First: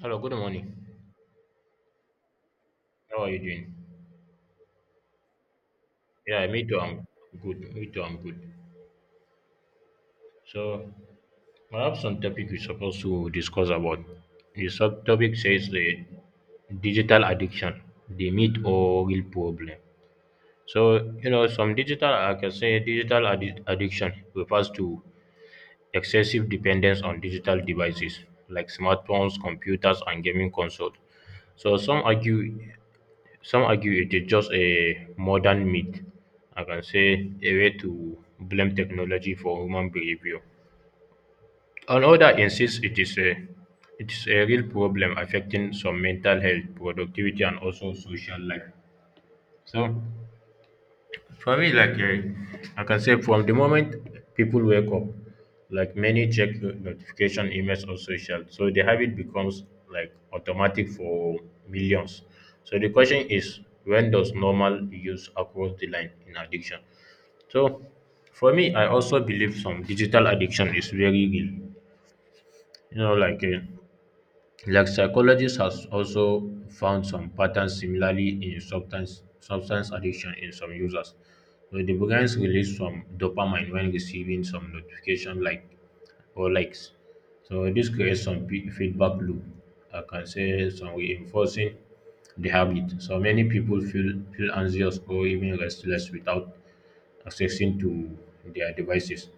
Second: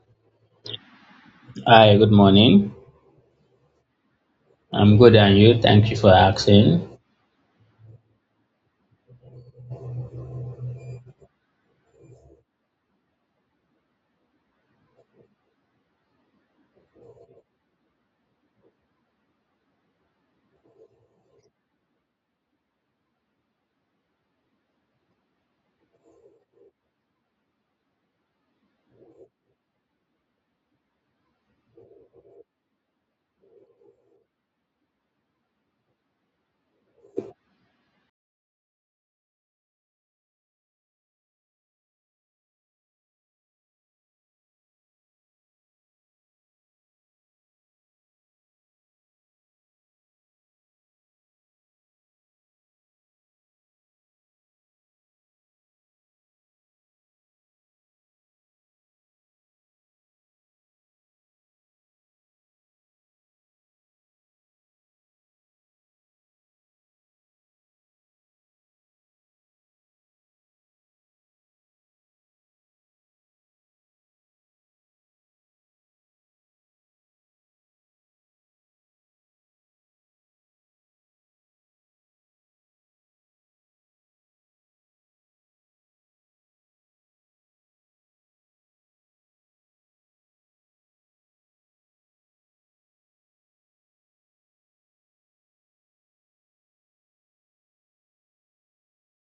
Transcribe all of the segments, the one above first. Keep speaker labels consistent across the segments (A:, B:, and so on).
A: Hello, good morning.
B: Hi, good morning.
A: How are you doing?
B: I'm good, and you? Thank you for
A: Yeah, me too.
B: asking.
A: I'm good. Me too. I'm good. So, I have some topic we're supposed to discuss about. The sub topic says the digital addiction, the myth or real problem. Some digital, I can say digital addiction refers to excessive dependence on digital devices like smartphones, computers, and gaming consoles. So some argue Some argue it is just a modern myth, I can say a way to blame technology for human behavior. Another insists it is a real problem affecting some mental health, productivity, and also social life. So for me, like I can say from the moment people wake up, like many check notification emails or social, so the habit becomes like automatic for millions. So the question is, when does normal use across the line in addiction? So for me, I also believe some digital addiction is very real. You know, like psychologists has also found some patterns similarly in substance addiction in some users. So the brains release some dopamine when receiving some notification like or likes. So this creates some feedback loop. I can say some reinforcing the habit. So many people feel anxious or even restless without accessing to their devices.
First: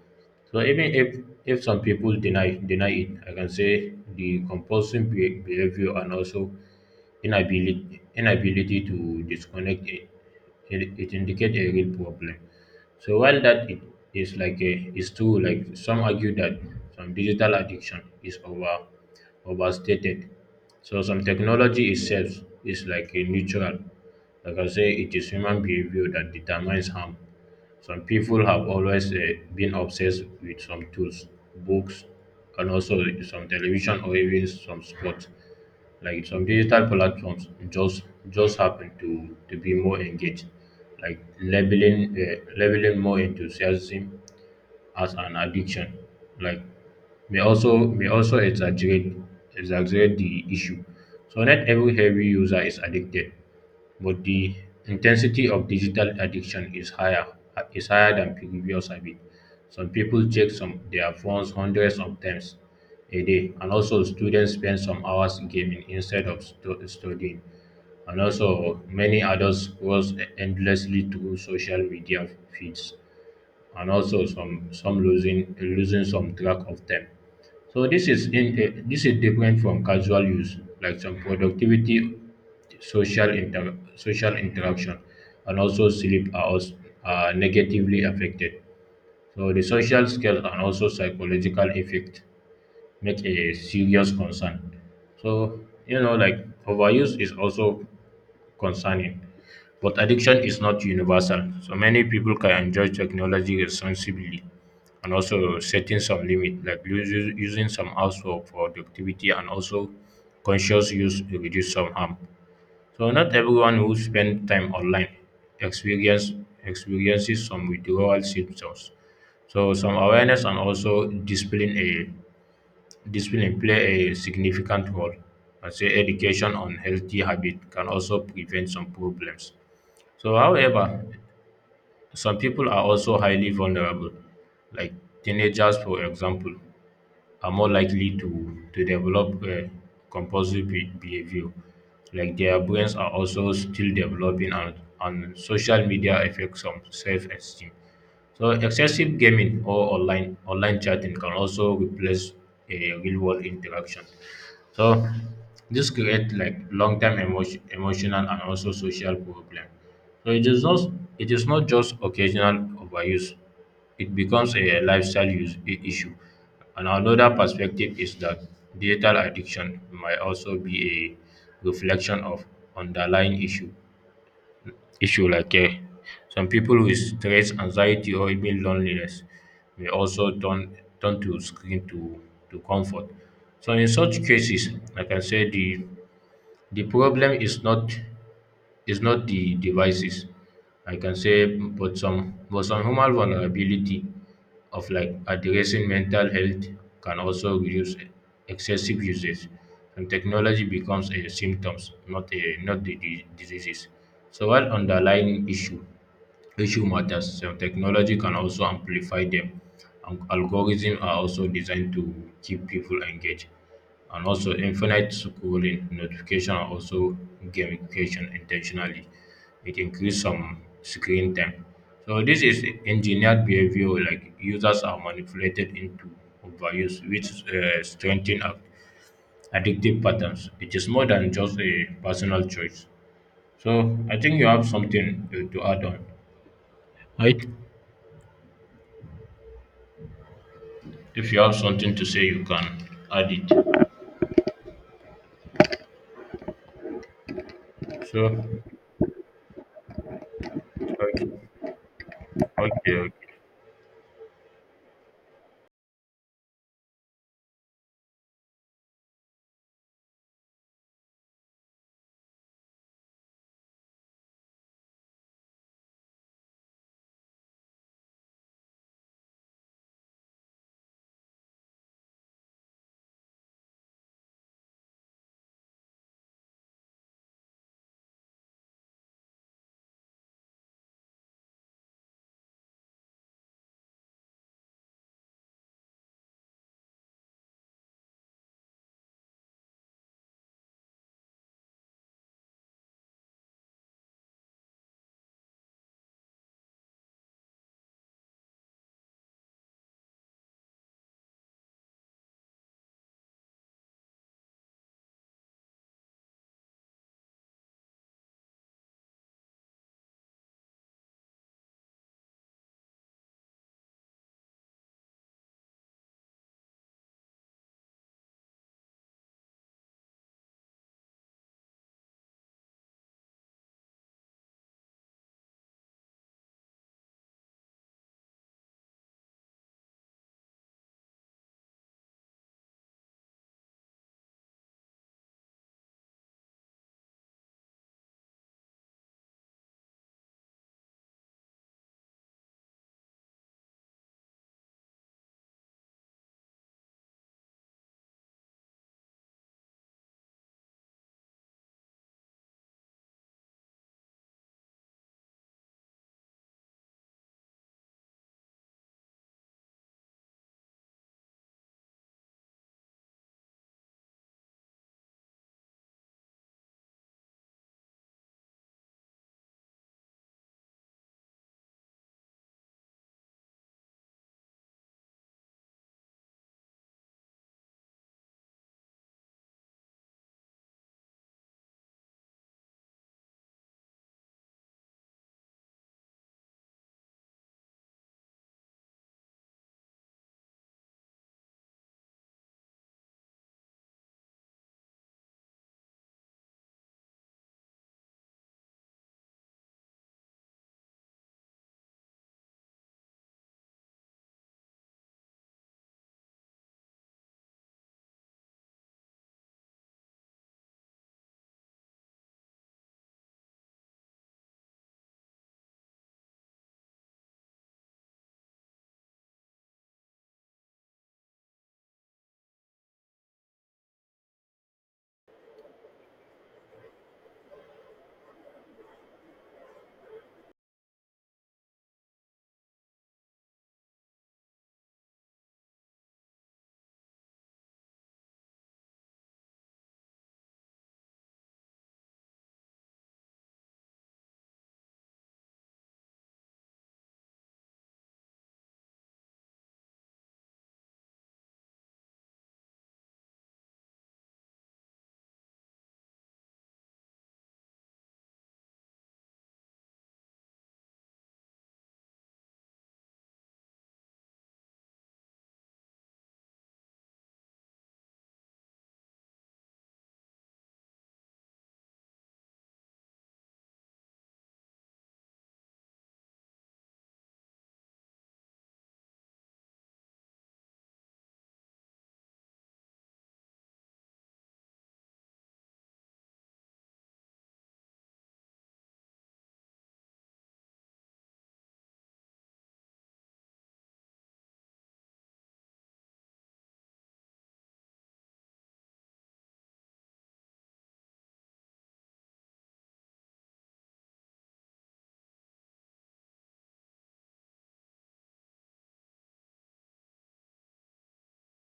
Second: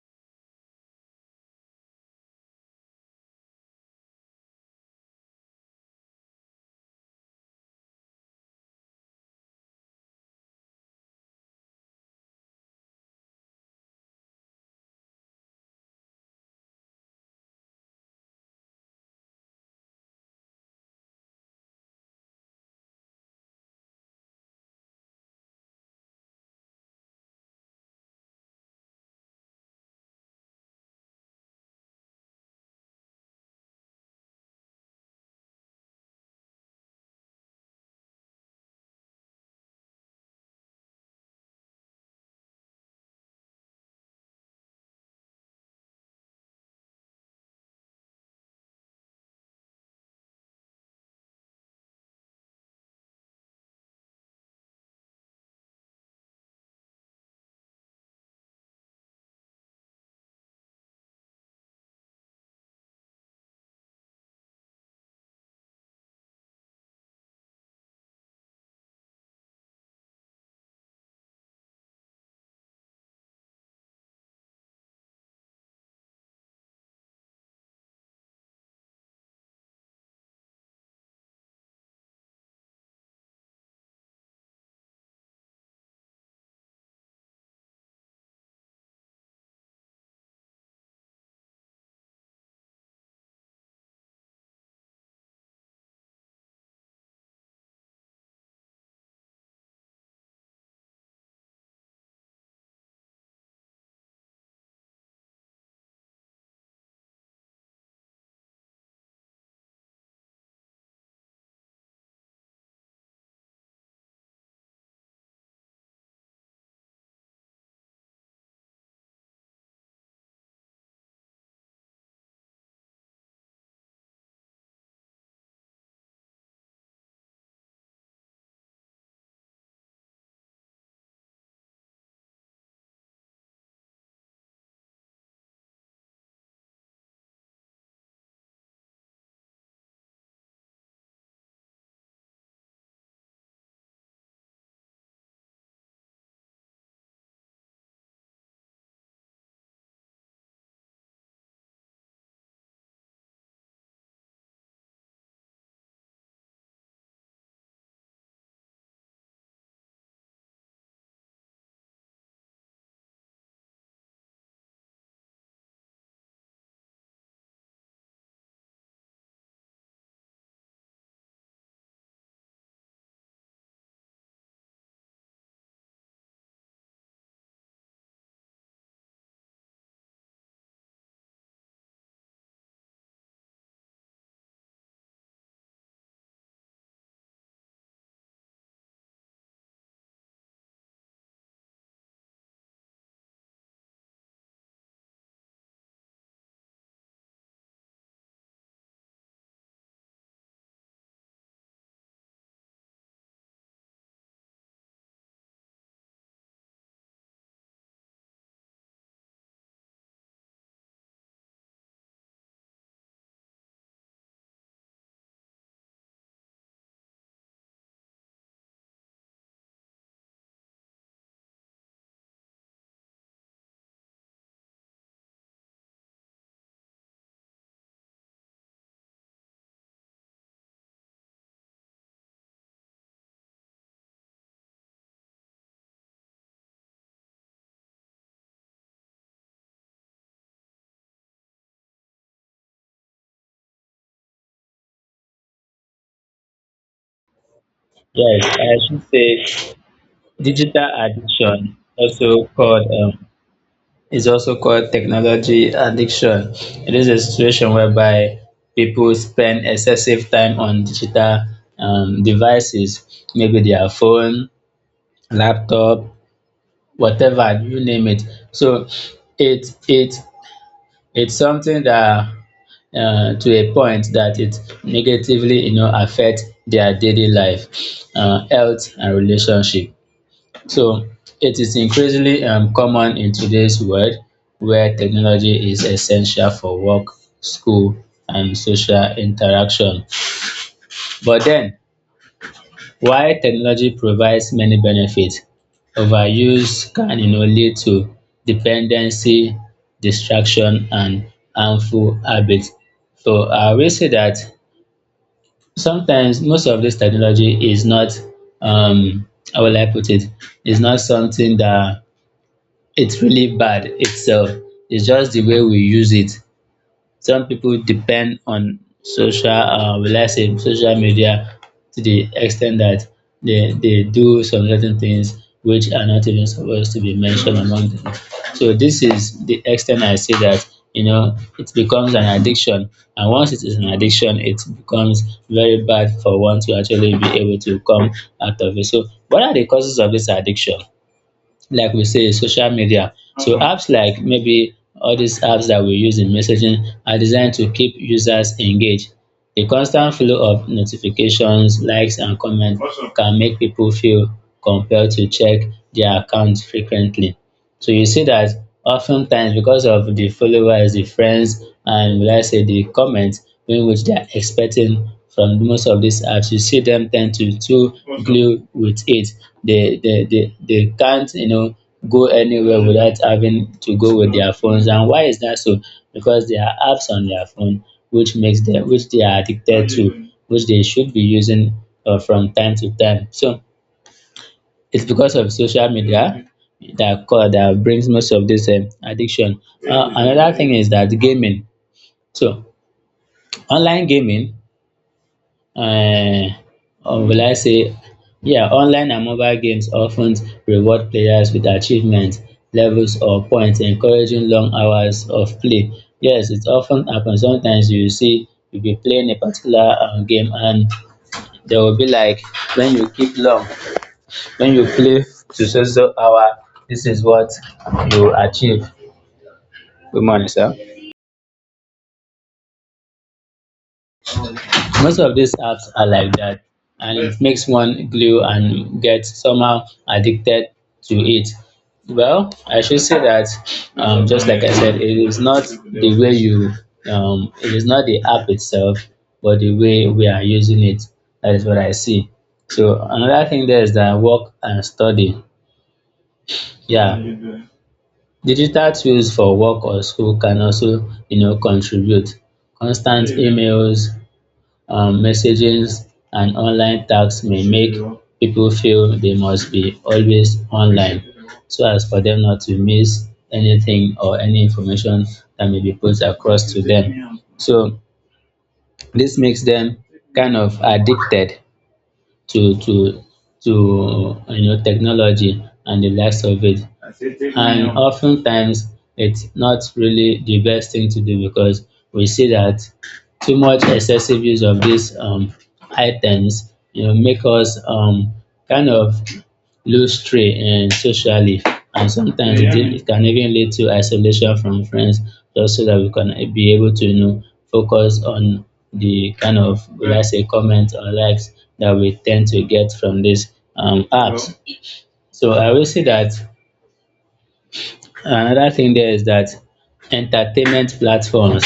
A: So even if some people deny it, I can say the compulsive behavior and also inability to disconnect it indicate a real problem. So while that it is like a is true, like some argue that some digital addiction is overstated. So some technology itself is like a neutral. Like I say, it is human behavior that determines harm. Some people have always been obsessed with some tools, books, and also some television or even some sports. Like some digital platforms just happen to be more engaged like labeling labeling more enthusiasm as an addiction like may also exaggerate the issue, so not every heavy user is addicted, but the intensity of digital addiction is higher than previous habit. Some people check some their phones hundreds of times a day, and also students spend some hours gaming instead of studying. And also, many adults scroll endlessly through social media feeds and also some losing some track of time. So this is in this is different from casual use, like some productivity, social interaction, and also sleep are, also, are negatively affected. So the social skills and also psychological effect make a serious concern. So like overuse is also concerning, but addiction is not universal, so many people can enjoy technology responsibly and also setting some limit, like using some apps for productivity and also conscious use to reduce some harm. So not everyone who spend time online experience experiences some withdrawal symptoms. So some awareness and also discipline play a significant role. I say education on healthy habit can also prevent some problems. So, however, some people are also highly vulnerable, like teenagers, for example, are more likely to develop compulsive behavior. Like their brains are also still developing, and social media affects some self esteem. So, excessive gaming or online chatting can also replace a real world interaction. So this create like long term emotional and also social problem. So it is not just occasional overuse. It becomes a lifestyle issue. And another perspective is that digital addiction might also be a reflection of underlying issue like care. Some people with stress, anxiety, or even loneliness may also turn to screen to comfort. So in such cases, like I can say the problem is not the devices, I can say, but some human vulnerability of like addressing mental health can also reduce excessive usage, and technology becomes a symptoms, not the diseases. So what underlying issue matters sef. Technology can also amplify them. And algorithms are also designed to keep people engaged. And also infinite scrolling, notification, and also gamification intentionally. It increases some screen time. So this is engineered behavior, like users are manipulated into overuse, which strengthen up addictive patterns. It is more than just a personal choice. So I think you have something to add on, right? If you have something to say, you can add it.
B: Yes,
A: So,
B: I should say digital
A: okay,
B: addiction, also
A: okay,
B: called,
A: okay.
B: um, is also called technology addiction. It is a situation whereby people spend excessive time on digital devices, maybe their phone, laptop, whatever, you name it. So it it's something that to a point that it negatively, you know, affect their daily life, health and relationship. So it is increasingly common in today's world where technology is essential for work, school, and social interaction. But then, while technology provides many benefits, overuse can, you know, lead to dependency, distraction, and harmful habits. So I will say that sometimes most of this technology is not, um how will I put, it's not something that it's really bad itself. It's just the way we use it. Some people depend on social, will I say, social media to the extent that they do some certain things which are not even supposed to be mentioned among them. So this is the extent I t I say dat, you know, it becomes an addiction, and once it is an addiction it becomes very bad for one to actually be able to come out of it. So what are the causes of this addiction? Like we say, social media. So apps like, maybe, all these apps that we use in messaging are designed to keep users engaged. The constant flow of notifications, likes, and comments can make people feel compelled to check their accounts frequently. So you see that oftentimes, because of the followers, the friends, and will I say the comments in which they are expecting from most of these apps, you see them tend to too glue with it. They can't, you know, go anywhere without having to go with their phones. And why is that so? Because there are apps on their phone which makes them, which they are addicted to, which they should be using from time to time. So it's because of social media that cau that brings most of this addiction. Another thing is that, gaming. So online gaming, um or will I say, yeah, online and mobile games often reward players with achievements, levels, or points, encouraging long hours of play. Yes, it often happens sometimes you see you be playing a particular game, and there will be like, when you keep long, when you play to so so hour, this is what you achieve. Good morning, sir. Most of these apps are like that, and it makes one glue and get somehow addicted to it. Well, I should say that, just like I said, it is not the way you, it is not the app itself, but the way we are using it. That is what I see. So another thing there is that, work and study. Yeah, digital tools for work or school can also, you know, contribute. Constant emails, messages, and online tasks may make people feel they must be always online, so as for them not to miss anything or any information that may be put across to them. So this makes them kind of addicted to to to, you know, technology and the likes of it. And oftentimes it's not really the best thing to do, because we see that too much excessive use of these items, you know, make us, kind of lose trail socially, and sometimes it, yeah, it can even lead to isolation from friends, just so that we can be able to, you know, focus on the kind of, will I, right, say, comments or likes that we tend to get from these apps. Well, so I will say that another thing there is that entertainment platforms,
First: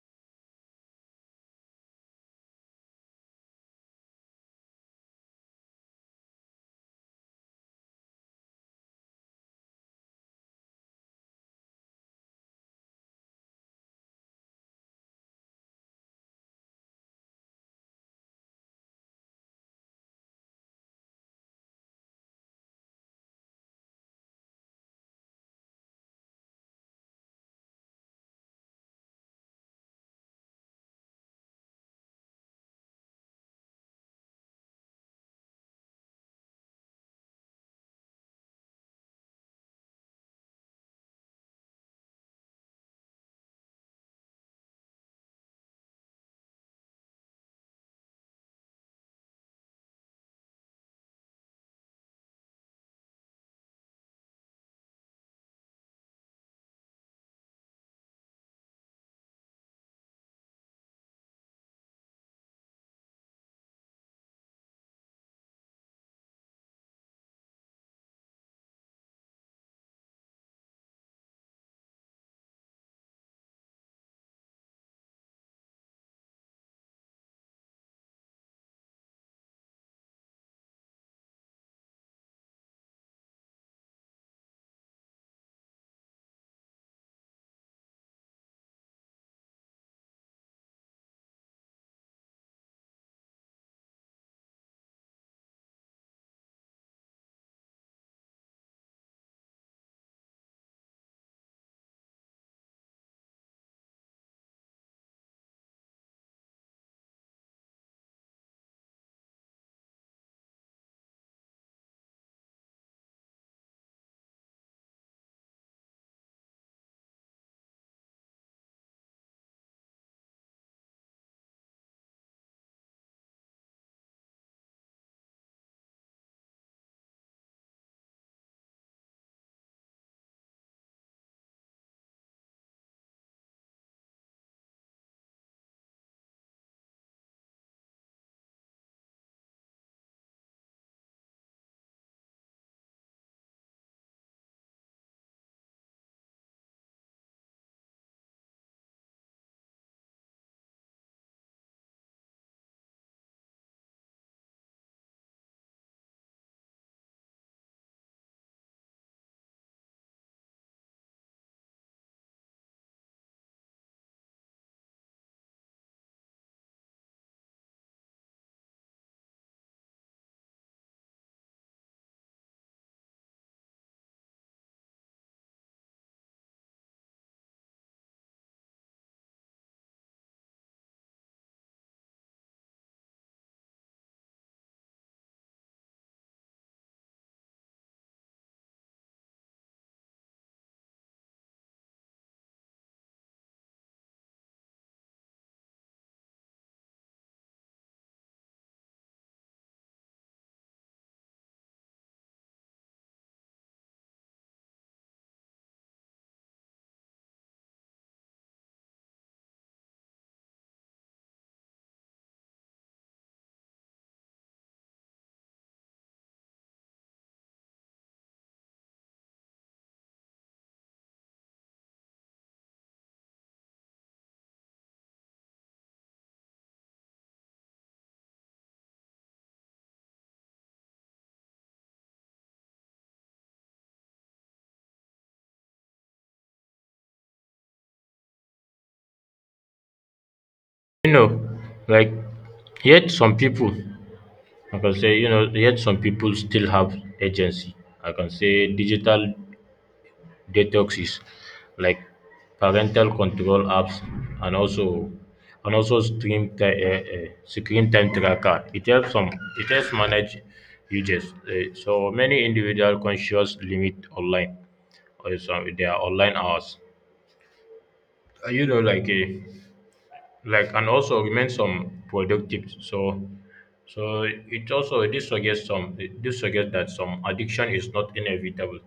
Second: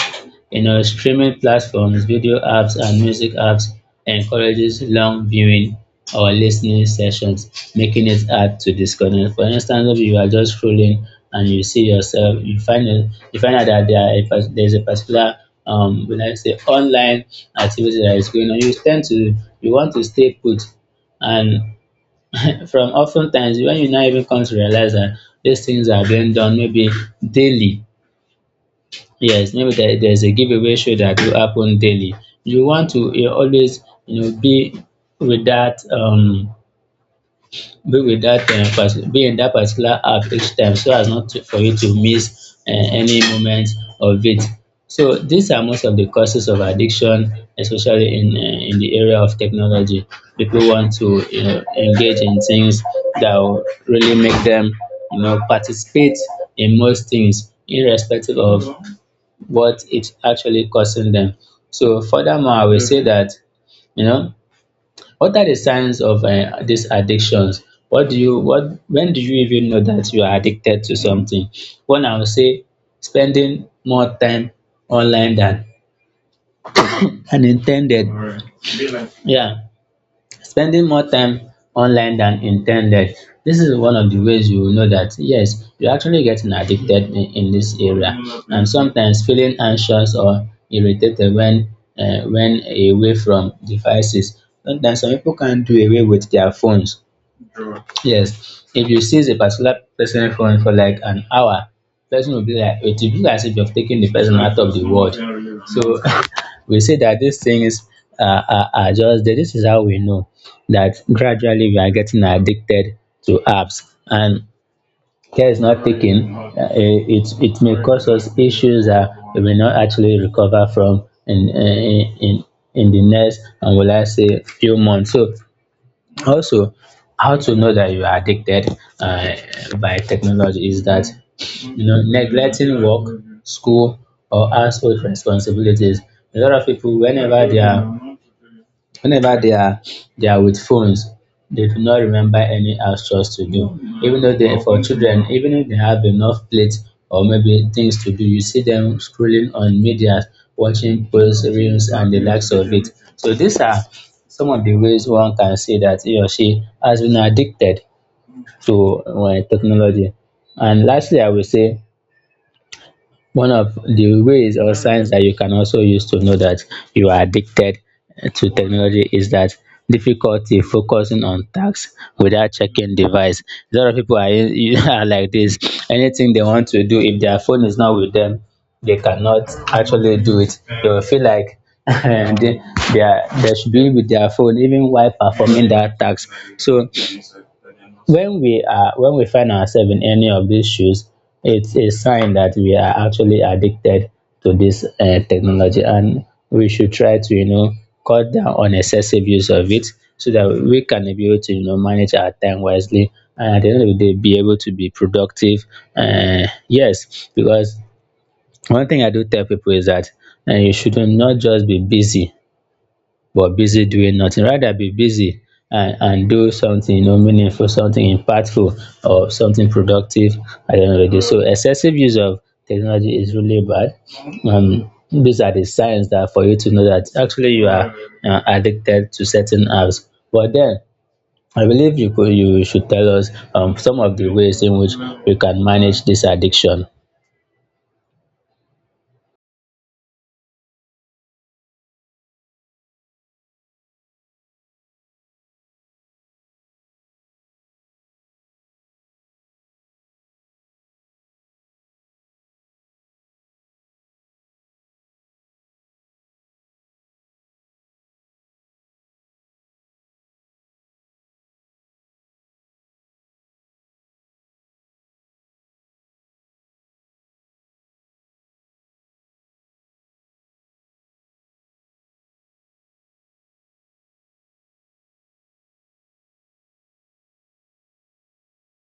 B: you know, streaming platforms, video apps, and music apps, encourages long viewing or listening sessions, making it hard to disconnect. For instance, if you are just scrolling and you see yourself, you find it, you find out that there are a, there's a particular, when I say online activity that is going on, you tend to, you want to stay put, and from often times when you now even come to realize that these things are being done, maybe daily. Yes, maybe there's a giveaway show that will happen daily. You want to, you always, you know, be with that be with that, um, be in that particular app each time, so as not to, for you to miss any moment of it. So these are most of the causes of addiction, especially in, in the area of technology. People want to, you know, engage in things that will really make them, you know, participate in most things, irrespective of what it's actually causing them. So furthermore, I will say that, you know, what are the signs of these addictions? What do you, what, when do you even know that you are addicted to something? One, I would say, spending more time online than unintended. Yeah, spending more time online than intended. This is one of the ways you will know that yes, you're actually getting addicted in this area, and sometimes feeling anxious or irritated when, when away from devices. Sometimes some people can't do away with their phones. Yes, if you see a particular person phone for like an hour, person will be like, it will be as if you've taken the person out of the world. So we say that these things are just there. This is how we know that gradually we are getting addicted to apps, and care is not taken. It, it may cause us issues that we may not actually recover from in the next, and will I say, few months. So also, how to know that you are addicted by technology, is that, you know, neglecting work, school, or household responsibilities. A lot of people, whenever they are, whenever they are they are with phones, they do not remember any house chores to do, even though they, for children, even if they have enough plates or maybe things to do, you see them scrolling on media, watching posts, reels, and the likes of it. So these are some of the ways one can say that he or she has been addicted to technology. And lastly, I will say one of the ways or signs that you can also use to know that you are addicted to technology, is that difficulty focusing on tasks without checking device. A lot of people are, are like this. Anything they want to do, if their phone is not with them, they cannot actually do it. They will feel like they, they, are, they should be with their phone even while performing that task. So when we are, when we find ourselves in any of these shoes, it's a sign that we are actually addicted to this, technology, and we should try to, you know, cut down on excessive use of it, so that we can be able to, you know, manage our time wisely, and at the end of the day be able to be productive. Yes, because one thing I do tell people is that, you should not just be busy, but busy doing nothing. Rather be busy and do something, you know, meaningful, something impactful, or something productive at the end of the day. So excessive use of technology is really bad. These are the signs that for you to know that actually you are addicted to certain apps. But then, I believe you could, you should tell us some of the ways in which we can manage this addiction.
A: You know, like, yet some people, yet some people still have agency. I can say digital detoxes, like parental control apps, and also and also screen time tracker. It helps some. It helps manage users. So many individual conscious limit online or some their online hours, you know like a like and also remain some productive. So it also this suggests that some addiction is not inevitable,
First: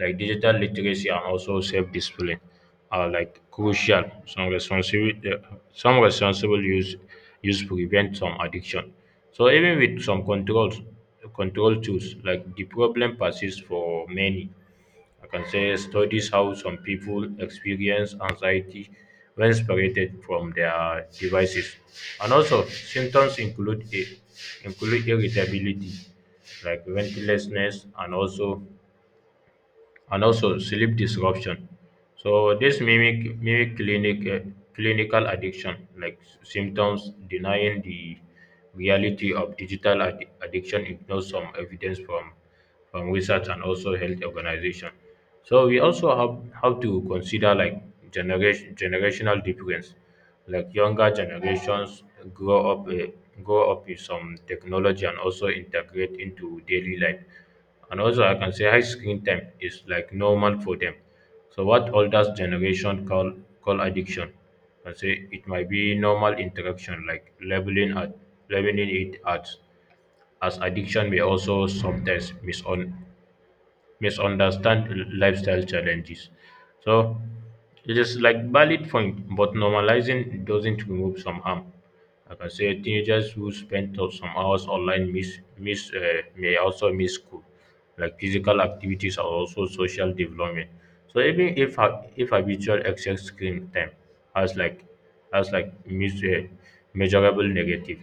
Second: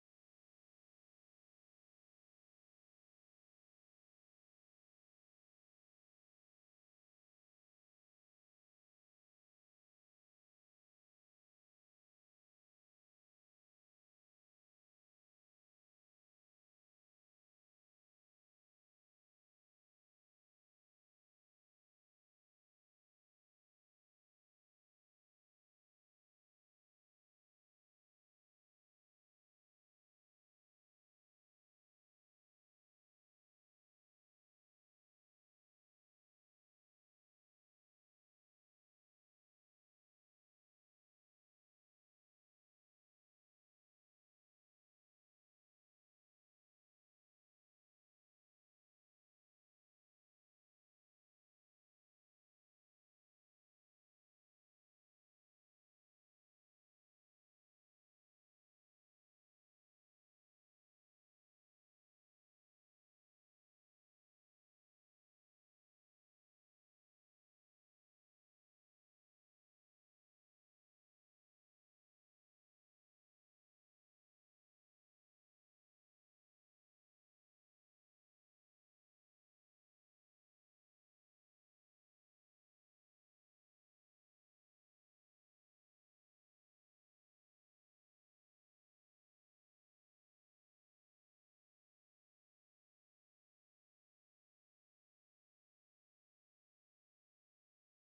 A: like digital literacy and also self-discipline are like crucial some responsible use prevent some addiction. So even with some control tools, like the problem persists for many. I can say studies how some people experience anxiety when separated from their devices. And also, symptoms include irritability, like restlessness, and also sleep disruption. So this mimic mimic clinic clinical addiction, like symptoms denying the reality of digital addiction ignores some evidence from research and also health organization. So we also have to consider like generational difference, like younger generations grow up uh, grow up with some technology and also integrate into daily life. And also I can say high screen time is like normal for them. So what older generation call addiction, and say, it might be normal interaction, like labeling it as addiction, may also sometimes misunderstand lifestyle challenges. So it is like valid point, but normalizing doesn't remove some harm. Like I can say teenagers who some hours online miss miss may also miss school, like physical activities or also social development. So even if if habitual excess screen time has like has like mis- uh, measurable negative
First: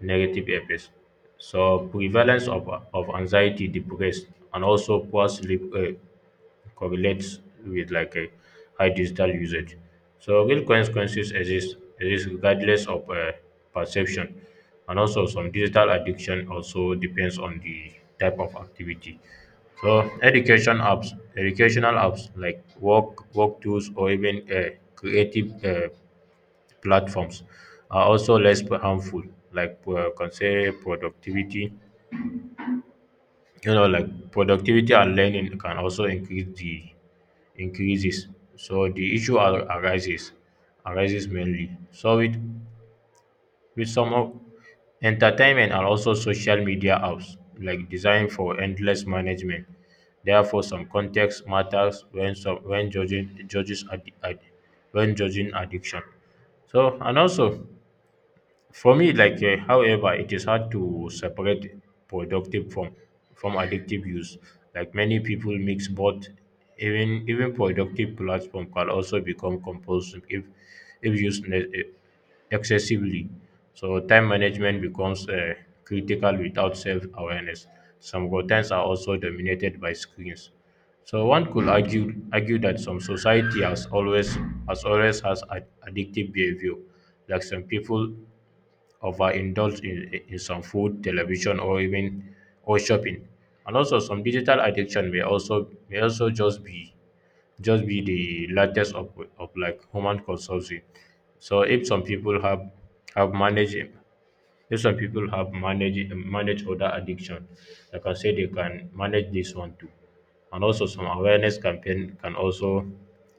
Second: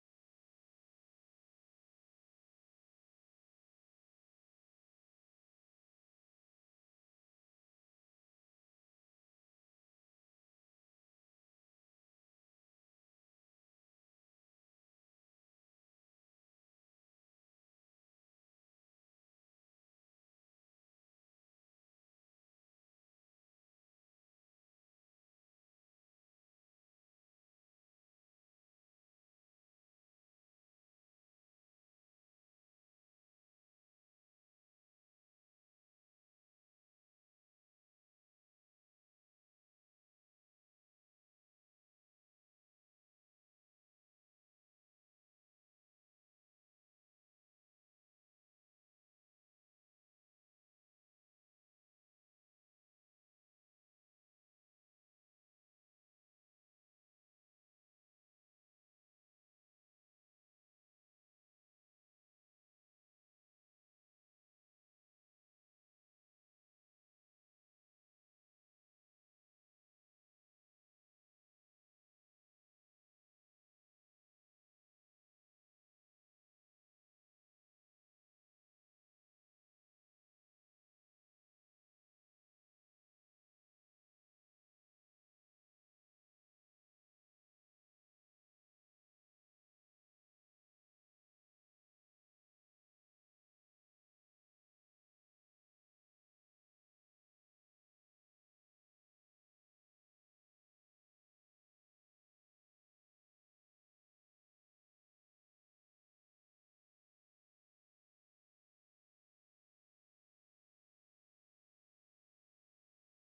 A: negative effects. So prevalence of anxiety, depressed, and also poor sleep correlates with like a high digital usage. So real consequences exist regardless of perception, and also some digital addiction also depends on the type of activity. So educational apps like work tools or even creative platforms are also less harmful. Like can say productivity, you know, like productivity and learning can also increases. So the issue arises mainly. So with some of entertainment and also social media apps like designed for endless management. Therefore, some context matters when judging judges ad, ad, when judging addiction. So and also for me, like, however, it is hard to separate productive from addictive use. Like many people mix both. Even productive platform can also become compulsive if if used ne- eh, excessively. So time management becomes critical without self awareness. Some contents are also dominated by screens. So one could argue that some society has always has addictive behavior. Like some people overindulge in some food, television, or even or shopping. And also, some digital addiction may also just be the latest of like human consumption. So if some people have managed if some people have managed other addiction, like I say, they can manage this one too. And also, some awareness campaign can also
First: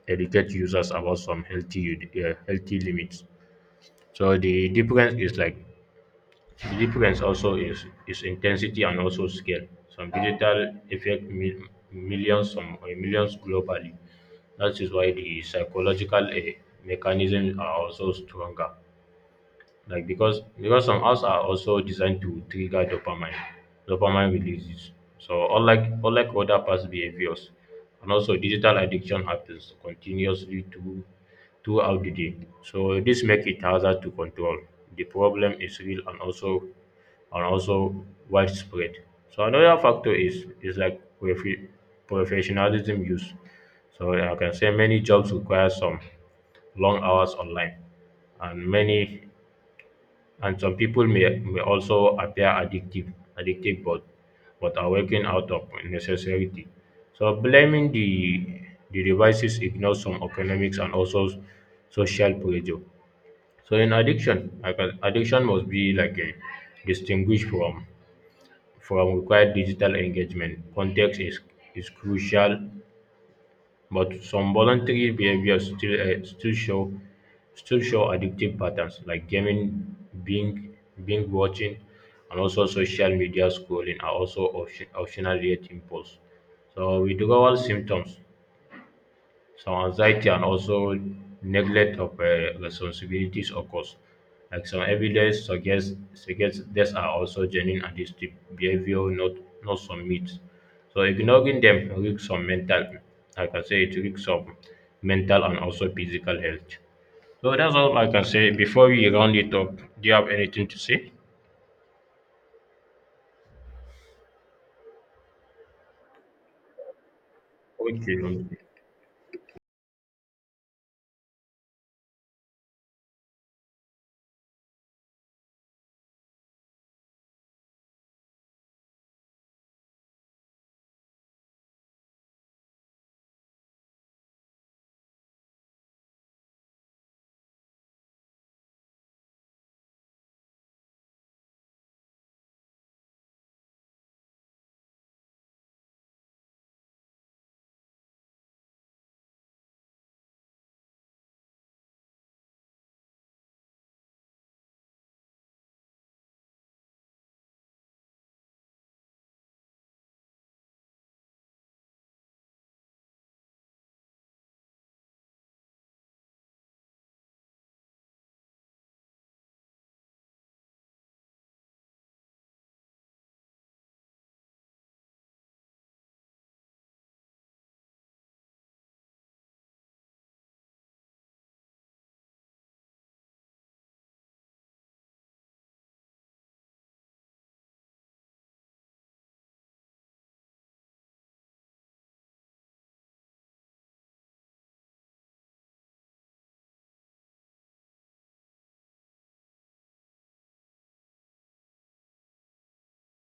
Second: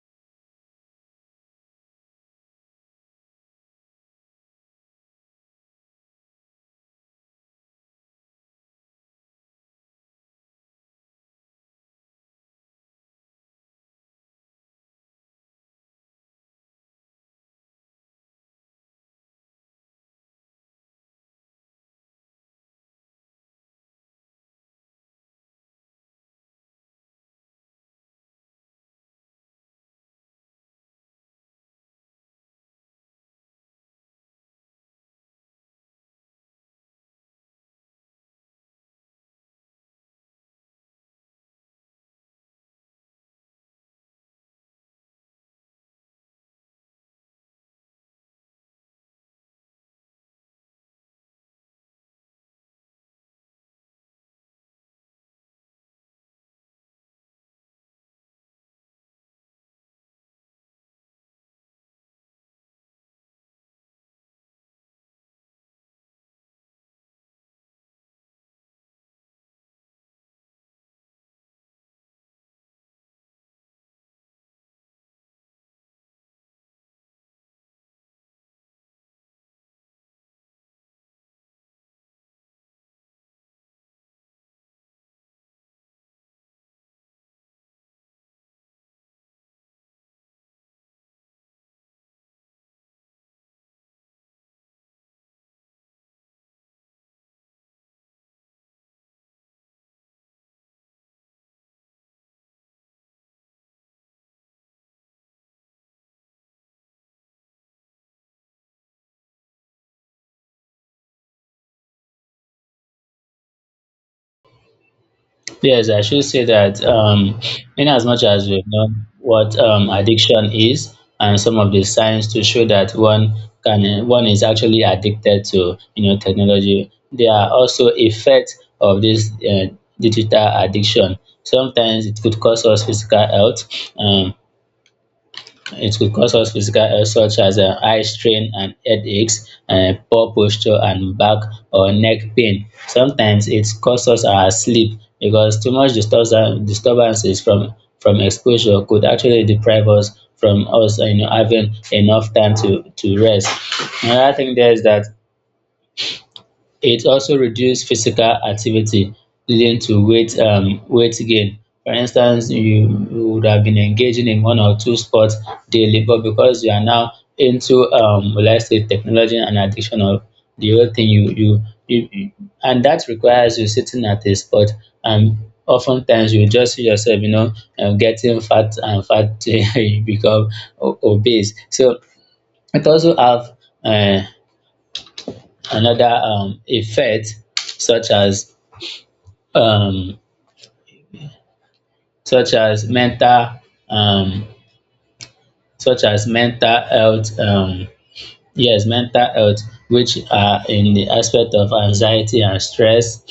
A: educate users about some healthy limits. So the difference is like the difference also is intensity and also scale. Some digital affect millions, some millions globally. That is why the psychological mechanisms are also stronger, like because some apps are also designed to trigger dopamine releases. So unlike other past behaviors, and also digital addiction happens continuously throughout the day. So this makes it harder to control. The problem is real and also and also widespread. So another factor is like professionalism use. So I can say many jobs require some long hours online, and many and some people may also appear addictive, but are working out of necessity. So blaming the devices ignores some economics and also social pressure. So in addiction, like, addiction must be like a distinguished from required digital engagement. Context is crucial, but some voluntary behaviors still show addictive patterns, like gaming, being being watching, and also social media scrolling are also optional yet impulse. So withdrawal symptoms some anxiety and also neglect of responsibilities occurs. Like some evidence suggests these are also genuine addictive behavior, not some myths. So ignoring them risks some mental, like I say, it risks some mental and also physical health. So that's all like I can say. Before we round it up, do you have anything to say?
B: Yes, I should say that, in as
A: Okay,
B: much as
A: okay.
B: we've known what addiction is and some of the signs to show that one can, one is actually addicted to, you know, technology, there are also effects of this digital addiction. Sometimes it could cause us physical health. Um, it could cause us physical health, such as eye strain and headaches, poor posture and back or neck pain. Sometimes it cause us our sleep, because too much disturbances from exposure could actually deprive us from us, you know, having enough time to rest. Another thing there is that it also reduces physical activity, leading to weight, weight gain. For instance, you would have been engaging in one or two sports daily, but because you are now into, will I say, technology and addiction of the whole thing, you and that requires you sitting at a spot, and oftentimes you just see yourself, you know, getting fat and fat till you become obese. So it also have uh another effect such as um, mental um, such as mental health, yes, mental health, which are in the aspect of anxiety and stress,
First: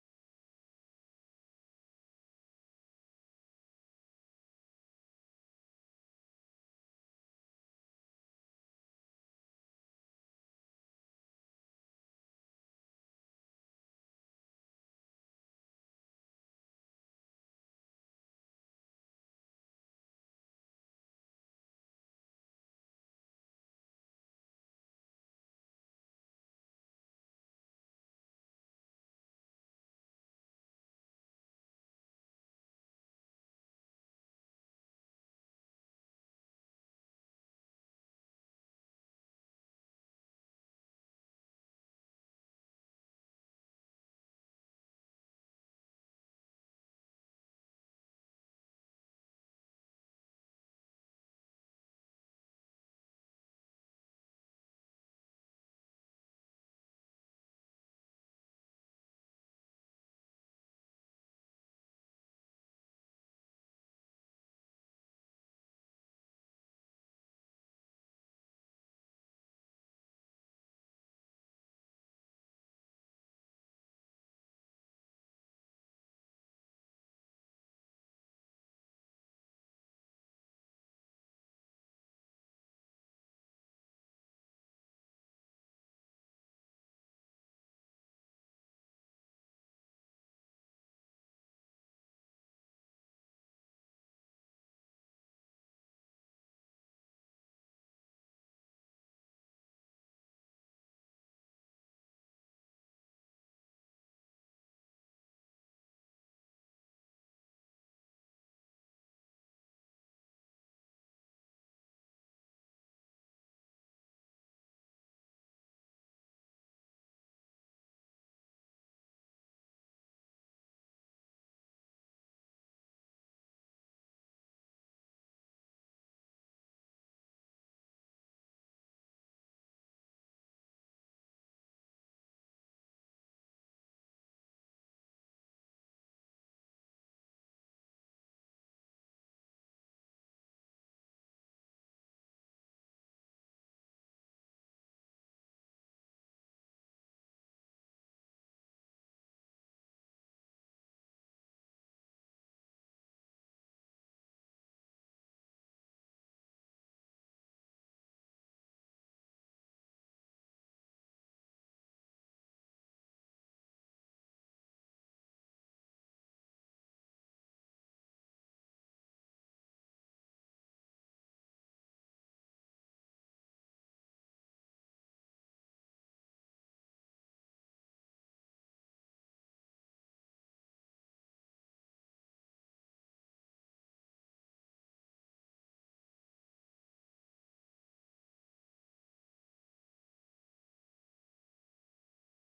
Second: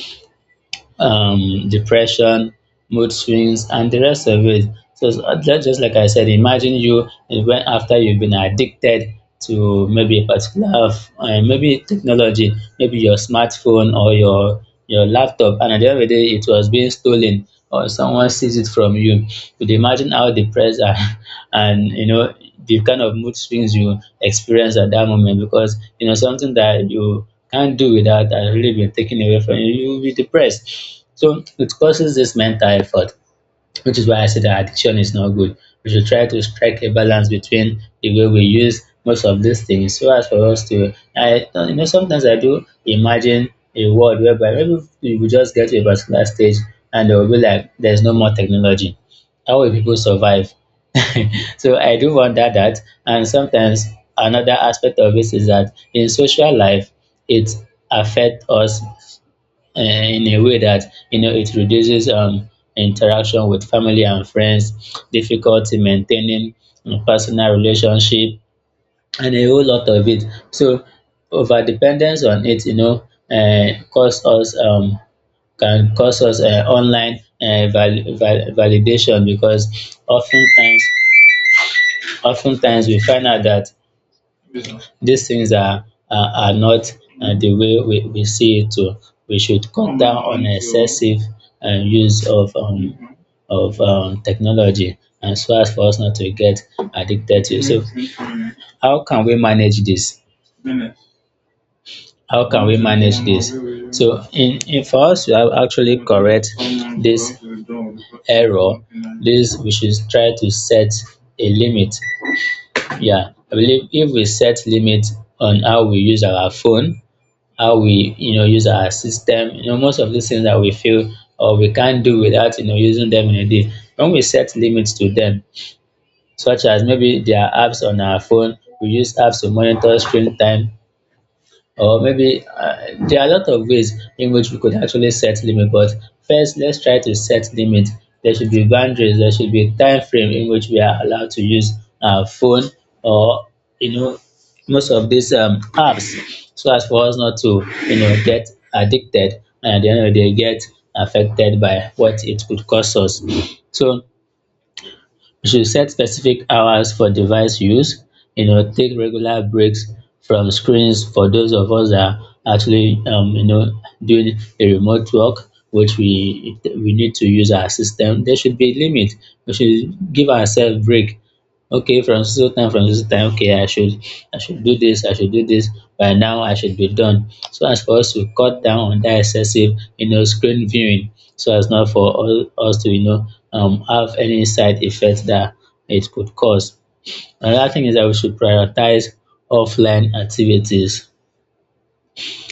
B: depression, mood swings, and the rest of it. That's just like I said, imagine you, when after you've been addicted to maybe a particular, maybe technology, maybe your smartphone or your laptop, and at the end of the day, it was being stolen or someone sees it from you. Could you imagine how depressed and, and the kind of mood swings you experience at that moment? Because you know something that you can't do without has really been taken away from you, you'll be depressed. So it causes this mental effort, which is why I said that addiction is not good. We should try to strike a balance between the way we use most of these things so as for us to I no, you know, sometimes I do imagine a world whereby maybe we will just get to a particular stage and they will be like there's no more technology. How will people survive? So I do wonder that. And sometimes another aspect of this is that in social life it affects us, in a way that, you know, it reduces, interaction with family and friends, difficulty maintaining personal relationship, and a whole lot of it. So over dependence on it, you know, cause us can cause us online validation, because oftentimes we find out that these things are not the way we see it. Oh. We should cut down on excessive use of technology and so as for us not to get addicted to it. So how can we manage this? How can we manage this? So in for us to have actually correct this error, this we should try to set a limit. Yeah, I believe if we set limit on how we use our phone, how we, you know, use our system, you know, most of these things that we feel or we can't do without, you know, using them in a day, when we set limits to them, such as maybe there are apps on our phone, we use apps to monitor screen time, or maybe, there are a lot of ways in which we could actually set limit. But first let's try to set limit. There should be boundaries, there should be a time frame in which we are allowed to use our phone or, you know, most of these apps, so as for us not to, you know, get addicted and at the end of the day get affected by what it could cause us. So you should set specific hours for device use. You know, take regular breaks from screens for those of us that are actually, you know, doing a remote work, which we need to use our system. There should be a limit. We should give ourselves break. Okay, from so time, okay, I should do this, I should do this. By now I should be done. So as for us to cut down on that excessive, you know, screen viewing, so as not for all us to, you know, um, have any side effect that it could cause. Another thing is that we should prioritize offline activities.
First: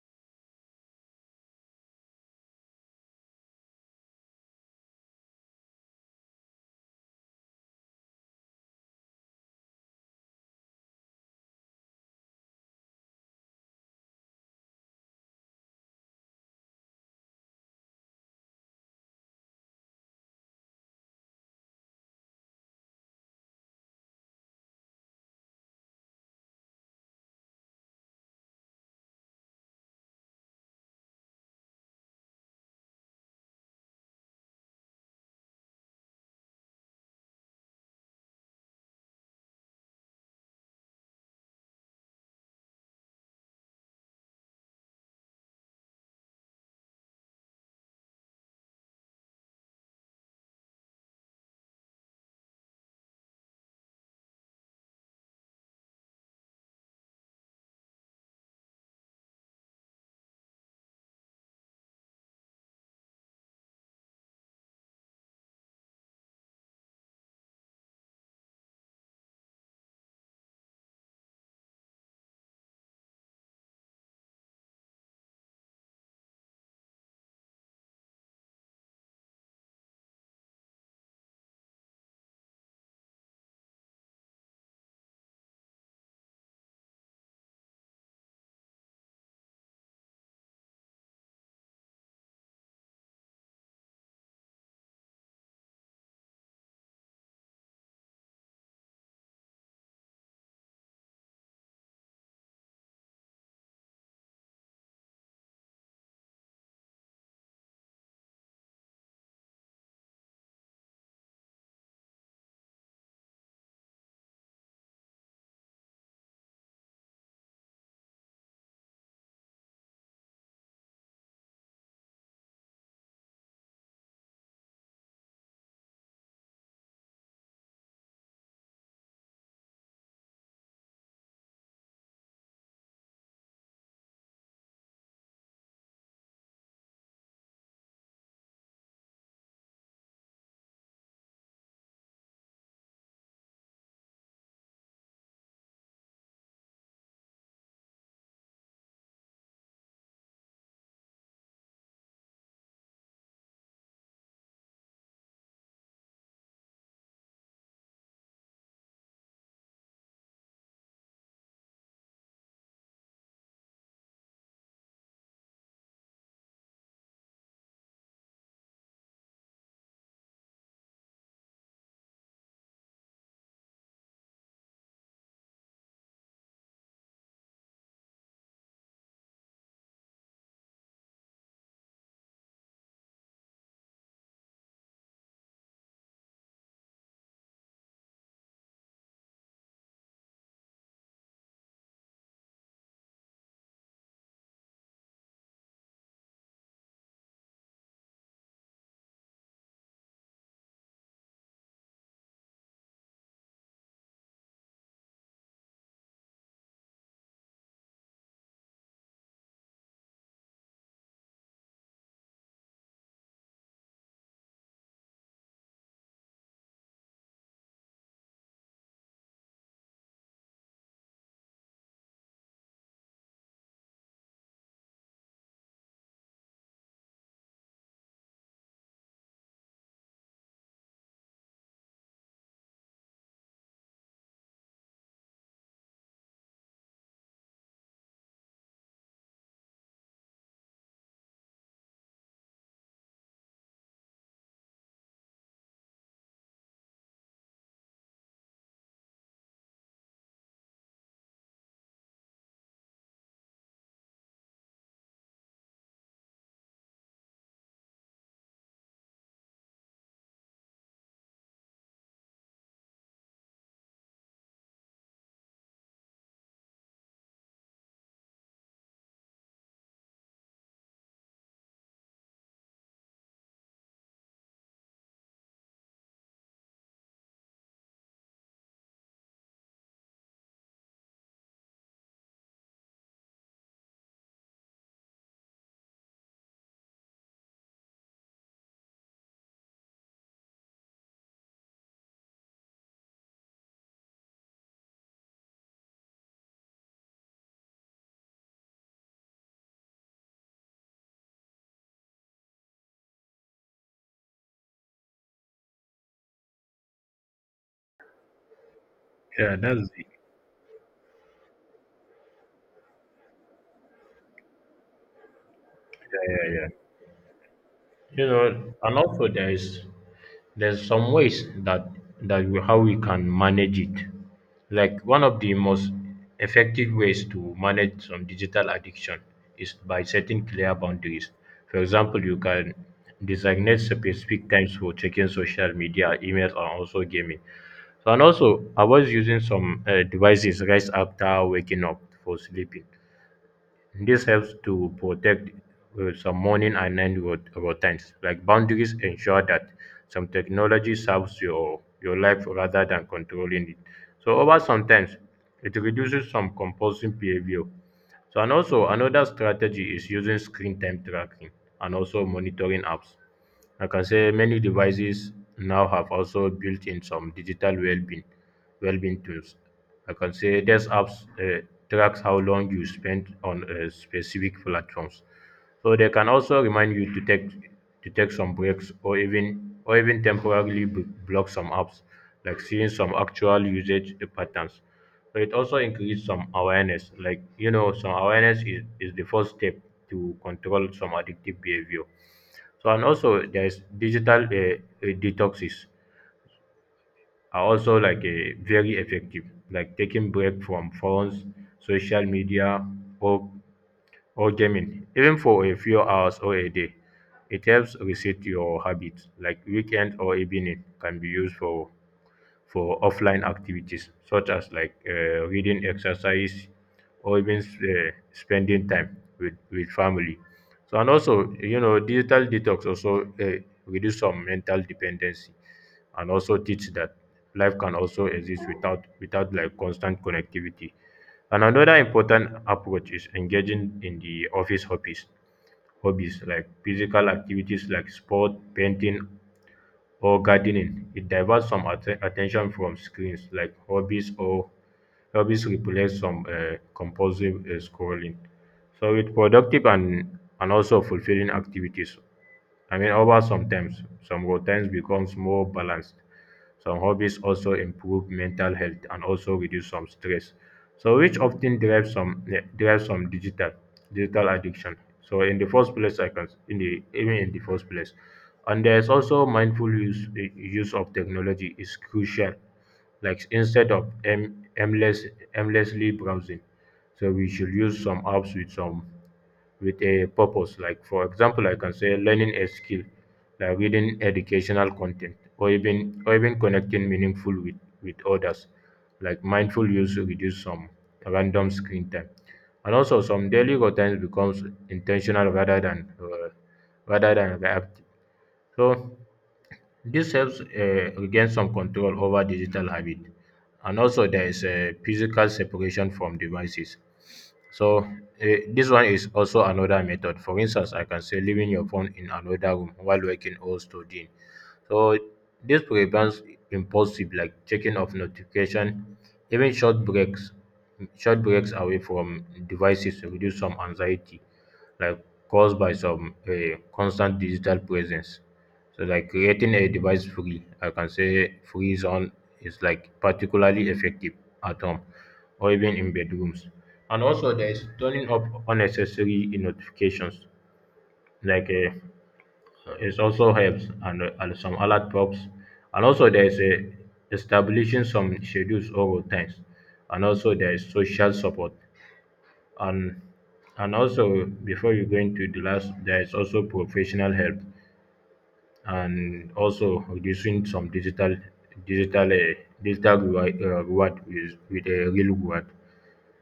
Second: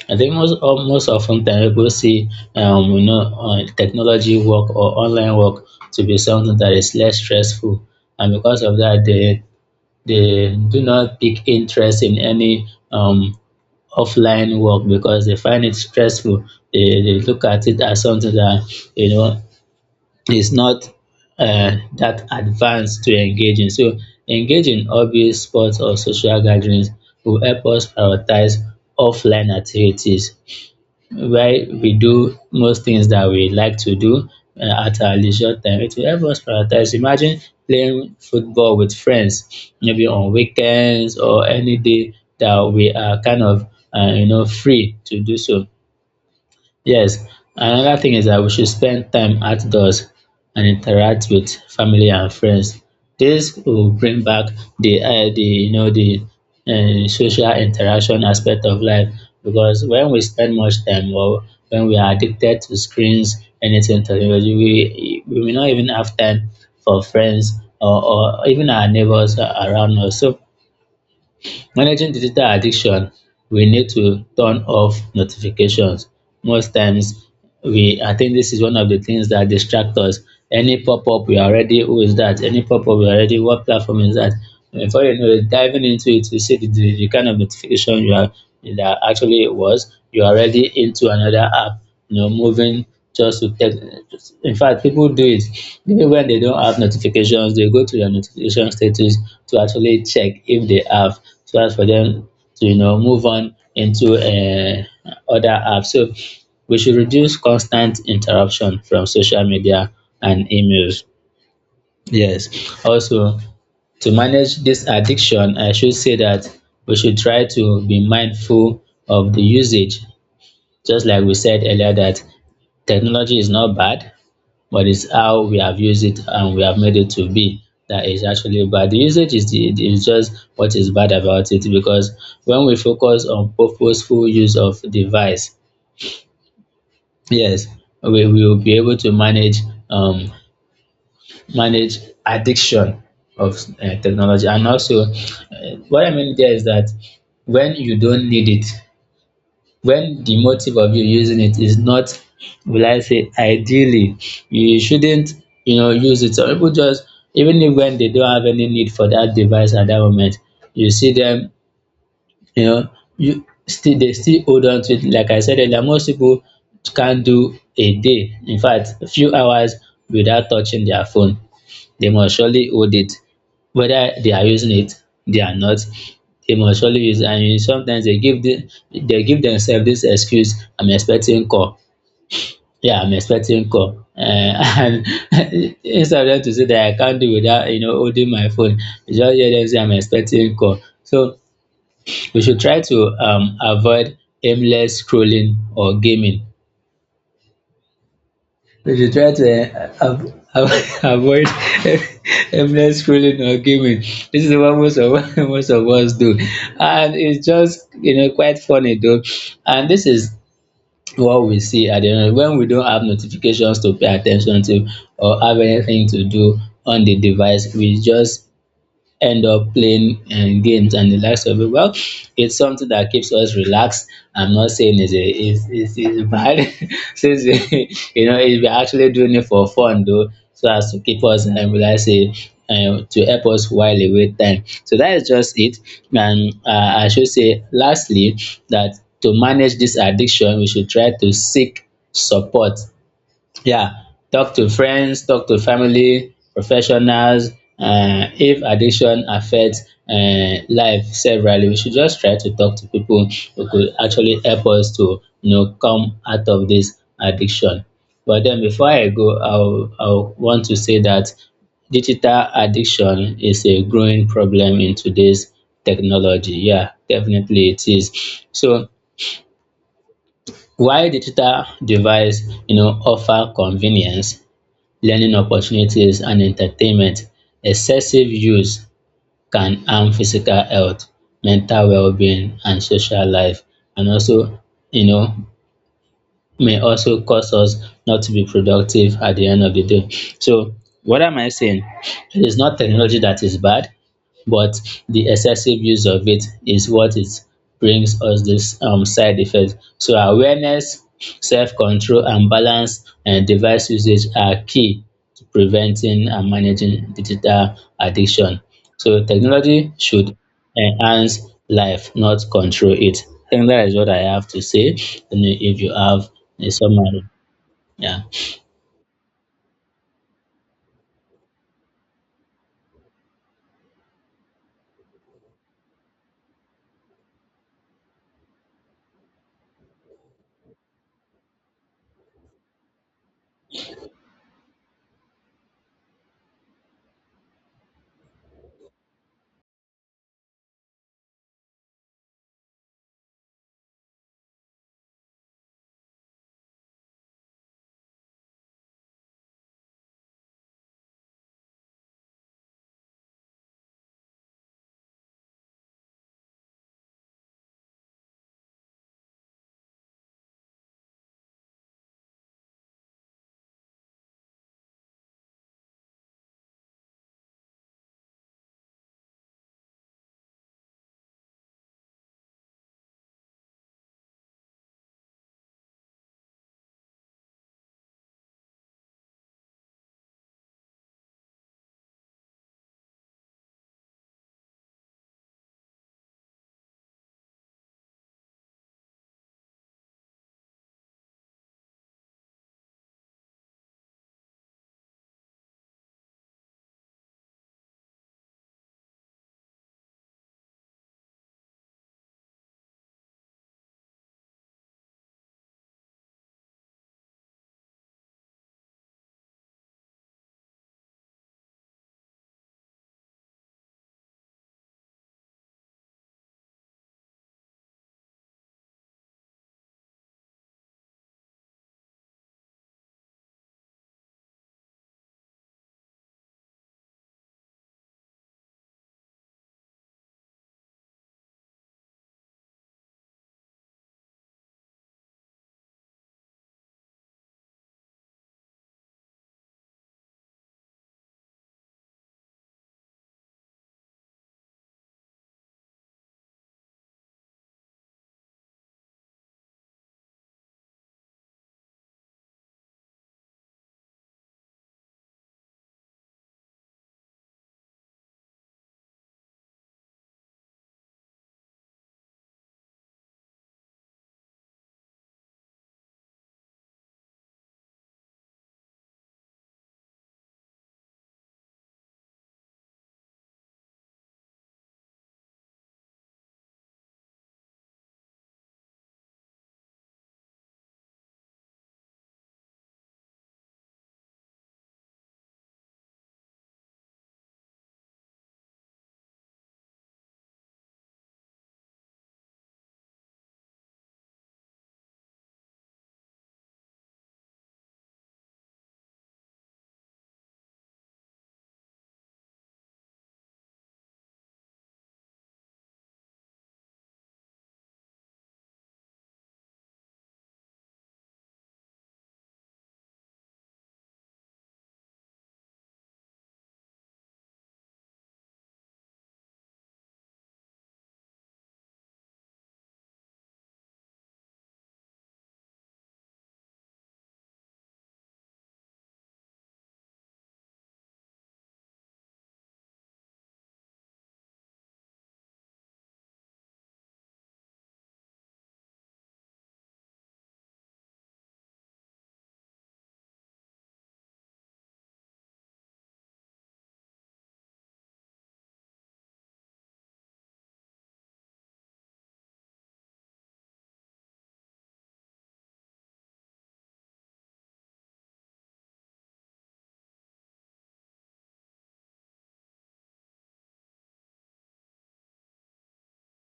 B: I think most often time people see, technology work or online work, to be something that is less stressful, and because of that they do not take interest in any offline work because they find it stressful. They look at it as something that, you know, is not that advanced to engage in. So engaging in hobbies, sports, or social gatherings will help us prioritize offline activities, where we do most things that we like to do at our leisure time. It will help us prioritize. Imagine playing football with friends, maybe on weekends or any day that we are kind of, you know, free to do so. Yes, another thing is that we should spend time outdoors and interact with family and friends. This will bring back the you know the social interaction aspect of life, because when we spend much time or when we are addicted to screens, anything technology, we may not even have time for friends or, or even our neighbors around us. So managing digital addiction, we need to turn off notifications. Most times, we I think this is one of the things that distract us. Any pop up, we are already, who is that? Any pop up, we are already, what platform is that? Before you know it, diving into it, you see the kind of notification you are that actually it was. You are already into another app, you know, moving just to text. In fact, people do it even when they don't have notifications, they go to their notification status to actually check if they have, so as for them to, you know, move on into, other apps. So we should reduce constant interruption from social media and emails. Yes, also, to manage this addiction, I should say that we should try to be mindful of the usage. Just like we said earlier, that technology is not bad, but it's how we have used it and we have made it to be that is actually bad. The usage is just what is bad about it, because when we focus on purposeful use of device, yes, we will be able to manage, um manage addiction of, technology. And also, what I mean there is that when you don't need it, when the motive of you using it is not, will I say, ideally, you shouldn't, you know, use it. Some people just, even if when they don't have any need for that device at that moment, you see them, you know, you still they still hold on to it. Like I said earlier, most people can do a day, in fact a few hours, without touching their phone. They must surely hold it, whether they are using it they are not, they must surely use it. And sometimes they give they give themselves this excuse, I'm expecting call. Yeah, I'm expecting call, and instead of them to say that I can't do without, you know, holding my phone, you just hear them say I'm expecting call. So we should try to, um, avoid aimless scrolling or gaming. We should try to avoid aimless scrolling or gaming. This is what most of most of us do, and it's just, you know, quite funny though. And this is what we see at the end when we don't have notifications to pay attention to or have anything to do on the device. We just end up playing games and the likes of it. Well, it's something that keeps us relaxed. I'm not saying it's a it's, it's bad since we, you know, if we're actually doing it for fun though, so as to keep us and will I say, to help us while away time. So that is just it. And I should say lastly that to manage this addiction, we should try to seek support. Yeah, talk to friends, talk to family, professionals. If addiction affects life severally, we should just try to talk to people who could actually help us to, you know, come out of this addiction. But then before I go, I'll want to say that digital addiction is a growing problem in today's technology. Yeah, definitely it is. So while digital device, you know, offer convenience, learning opportunities and entertainment, excessive use can harm physical health, mental well-being, and social life, and also, you know, may also cause us not to be productive at the end of the day. So what am I saying? It is not technology that is bad, but the excessive use of it is what it brings us this, side effect. So awareness, self-control and balance and device usage are key preventing and managing digital addiction. So
A: Yeah, that's
B: technology
A: it.
B: should enhance life, not control it. I think that is what I have to say. And if you have a summary, yeah.
A: You know, and also there's some ways that we, how we can manage it. Like one of the most effective ways to manage some digital addiction is by setting clear boundaries. For example, you can designate specific times for checking social media, emails, and also gaming. So, and also, I was using some devices right after waking up for sleeping. This helps to protect some morning and night routines. Like boundaries ensure that some technology serves your life rather than controlling it. So over sometimes it reduces some compulsive behavior. So and also another strategy is using screen time tracking and also monitoring apps. I can say many devices now have also built in some digital well-being tools. I can say these apps uh, tracks how long you spent on specific platforms, so they can also remind you to take some breaks or even temporarily block some apps, like seeing some actual usage patterns. So it also increases some awareness, like you know, some awareness is the first step to control some addictive behavior. So and also there's digital detoxes are also like very effective, like taking break from phones, social media, or or gaming, even for a few hours or a day. It helps reset your habits, like weekend or evening can be used for offline activities such as like reading, exercise, or even spending time with family. So and also you know digital detox also reduce some mental dependency and also teach that life can also exist without like constant connectivity. And another important approach is engaging in the office hobbies like physical activities like sport, painting, or gardening. It diverts some attention from screens like hobbies replace some compulsive scrolling. So it's productive and also fulfilling activities. I mean, over sometimes some routines becomes more balanced. Some hobbies also improve mental health and also reduce some stress. So which often drives some digital addiction. So in the first place, I can in the even in the first place, and there's also mindful use of technology is crucial. Like instead of aimlessly browsing, so we should use some apps with a purpose. Like, for example, I can say learning a skill, like reading educational content, or even connecting meaningful with others. Like mindful use reduce some random screen time, and also some daily routines becomes intentional rather than reactive. So this helps regain some control over digital habit, and also there is a physical separation from devices. So this one is also another method. For instance, I can say leaving your phone in another room while working or studying. So this prevents impulsive like checking of notification, even short breaks. Short breaks away from devices reduce some anxiety, like caused by some constant digital presence. So like creating a device free, I can say free zone is like particularly effective at home or even in bedrooms. And also there is turning off unnecessary notifications like it also helps and some alert pops. And also there is a establishing some schedules or times. And also there is social support. And and also before you go into the last there is also professional help and also reducing some digital uh, digital reward, reward with a real reward,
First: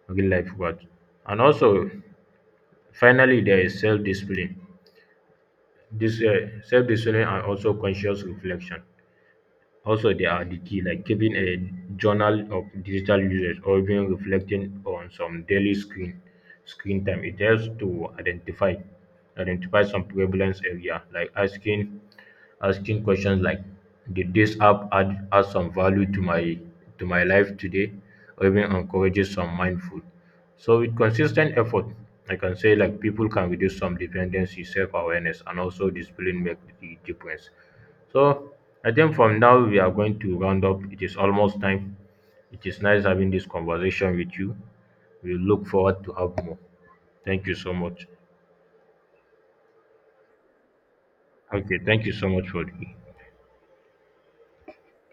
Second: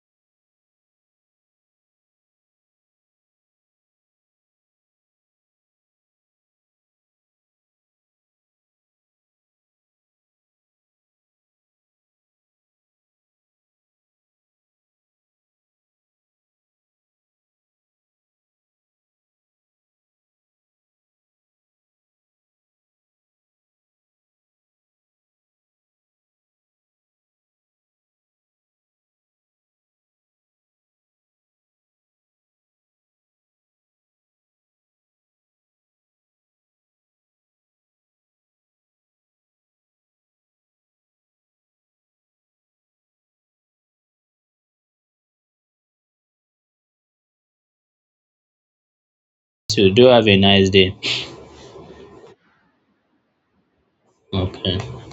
A: real life reward. And also finally there is self discipline. This self discipline and also conscious reflection also, they are the key, like keeping a journal of digital usage or even reflecting on some daily screen time. It helps to identify some prevalence area, like asking questions like, did this app add some value to my life today, or even encourages some mindful. So with consistent effort, I can say like people can reduce some dependency, self-awareness, and also discipline make the difference. So I think from now we are going to round up. It is almost time. It is nice having this conversation with you. We look forward to have more. Thank you so much.
B: So do have a nice day.
A: Okay, thank you so much for the
B: Okay.